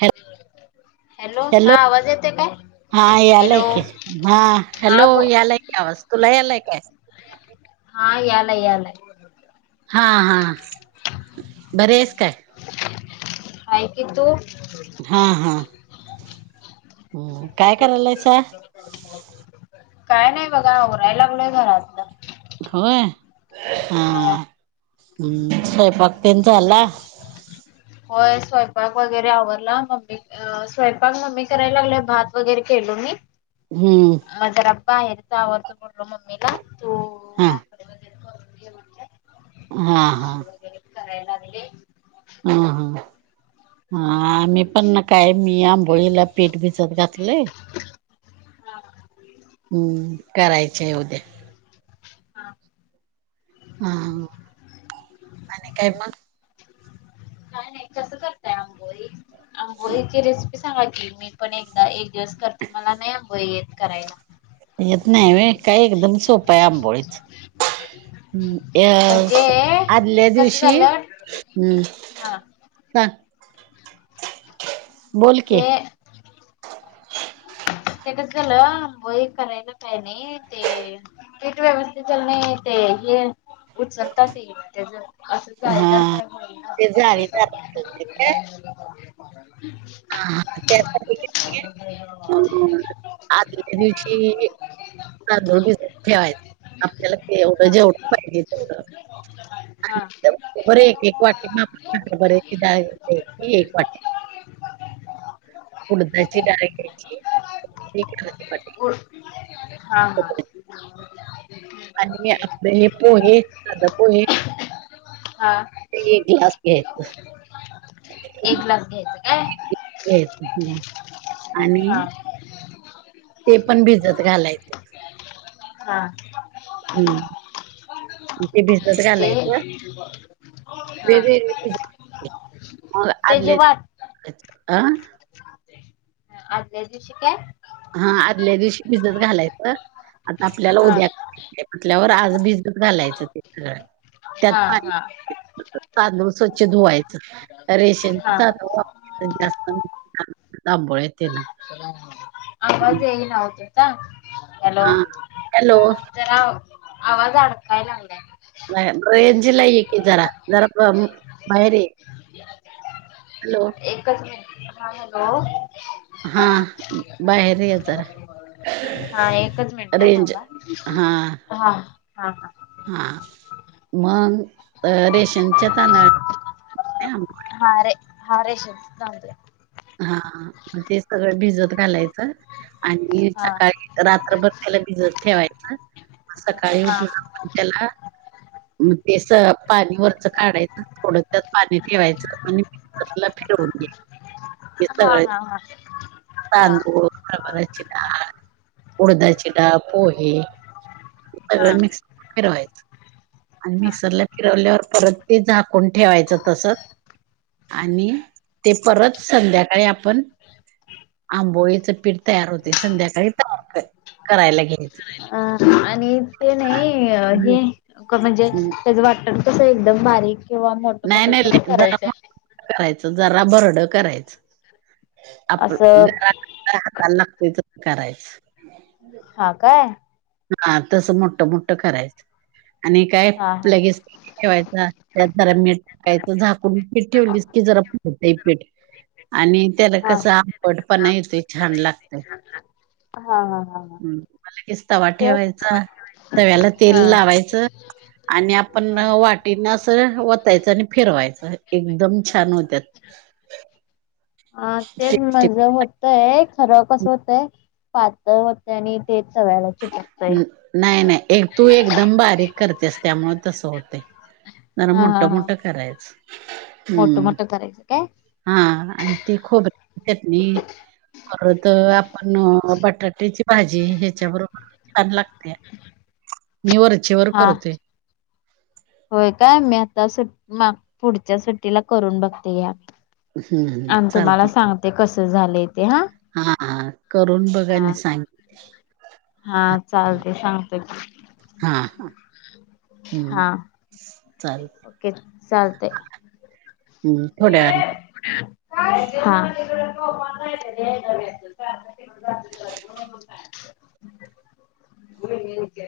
Hello. हा hello आवाज येतोय काय? हा याला हॅलो क हा हा हॅलो बो याला [unintelligible] हा याला यालाय. हा हा बरेच काय. काय की तु हा हा. हम्म काय करायलायचा. काय नाही बघा आवराय लागलोय घरात होय होय. स्वयंपाक तेन झाला. तुम- होय स्वयंपाक वगैरे आवरला मम्मी अ स्वयंपाक मम्मी करायला लागले भात वगैरे केलो मी हम्म. बाहेरचा आवरतो बोललो मम्मीला तू. हा [unintelligible] हा हा. [unintelligible] हम हा. हा आम्ही पण काय मी आंबोळीला पीठ भिजत घातले. हम्म करायच ये उद्या. हा. हा आणि काय मग? काय नाही कसं करतय आंबोई आंबोई. रेसिपी सांगा की मी पण एकदा एक दिवस करते मला नाही अबोळी येत करायला. येत नाही काय एकदम सोपा आहे आंबोळीच. म्हणजे ह् अदिल्या कसं दिवशी. झालं हा. सांग. बोल की ते ते कसं झालं व हे करायला नाही ते नीट व्यवस्थित नाही ते हे उचलताच येइना त्याच असं हा लत का ते जाळी म्ह काय [unintelligible] हा त्यासाठी कणी आदल्या दिवशी तांदूळी भिजत ठेवायचं आपल्याला ते एवढं हा जेवढ पाहिजे तेवढ. हा. बरे एक एक वाटे मा बरे एक वाट्या [inaudible] उडदाची डाळ घ्यायची [inaudible] हा हा खोबऱ्याची. आणि आपलं हे पोहे साध पोहे हा ते एक ग्लास घ्यायचं, एक हम ग्लास घ्यायचं काय [inaudible] [inaudible] आणि हा ते पण भिजत घालायचे हा हम्, ते भिजत ते घालायचं. हा वेगळेगळे [inaudible] मग त्याची आदल्या वाट ह. आदल्या दिवशी काय हा आदल्या दिवशी भिजत घालायचं, आता आपल्याला हा उद्या टल्यावर आज भिजत घालायचं ते सगळं, त्यात हा हा पाणी तांदूळ स्वच्छ धुवायचं रेशनच हा तांदूळ वापर जास्त तांबोळेते ना [inaudible] आवाज येई नव्हत हॅलो हां हॅलो जरा आवाज अडकाय लागलंय नाय, रेंज ला एकी जरा, जरप हॅलो एकच मि हा हॅलो हा बाहेर ये जरा एक मिनिटं रेंज थांबा हा ह ह हा मग रेशनच्या तादळ हा रे हा रेशनच तांदूळ हा हा ते सगळं भिजत घालायचं आणि हा सकाळी रात्रभर त्याला भिजत ठेवायचं मग सकाळी हा उठून आपण त्याला त्याला पाणीवरचं काढायचं थोडं त्यात पाणी ठेवायचं आणि [inaudible] फिरवून घेत हे हा सगळे हा हा हा तांदूळ हरभराची डाळ उडदाची डाळ पोहे हा सगळं मिक्स फिरवायच. आणि हा मिक्सरला फिरवल्यावर परत ते झाकून ठेवायचं तसंच. आणि ते परत संध्याकाळी आपण आंबोळीचं पीठ तयार होते संध्याकाळी तयार करायला घ्या अ आणि ते नाही हे क म्हणजे त्याज वाटन कसं एकदम बारीक किंवा मोठं नाही मोठं नाही कसं ले- जरा करायचंय मोठ करायचं जरा बरड करायचं आप असं जरा हाताला लागतोय त करायच हा काय हा तसं मोठं मोठं करायचं आणि काय हा हा लगेच ठेवायचा त्यात जरा मीठ टाकायच झाकून पीठ ठेवलीस की जरा फुगतय पीठ आणि त्याला हा कस आबंट पणा येते. छान लागत. हा हा हा हा. तवा तेच ठेवायचा. तव्याला तेल हा लावायच. आणि आपण हा पाठींन अस ओतायचं आणि फिरवायचं. एकदम छान होत्या. अ तेच. टेस्टी म्हणल होत एक. खर कसं होतय. पातळ होत आणि ते चवयला नाय नाय. एक तू एकदम बारीक करतेस. त्यामुळ तसं होतय. जरा हा हा मोठं हा मोठं करायच. मोठं मोठं करायच काय? हा आणि ती खोबऱ्याची चटणी. परत. आपण बटाट्याची भाजी. ह्याच्या बरोबर छान लागतेया. मी वरचेवर हा करतोय. होय काय? मी आता सुट म पुढच्या सुट्टीला करून बघते या. हम्म अन, तुम्हाला चालते सांगते. कस झालं ते. हा. हा हा. करून बघान हा सांगे हा चालते. सांगत की. हा हा हम्म. हा चाल. ओके. चालतय. हम्म थोड्यावेळान. [inaudible] [unintelligible] होक [unintelligible]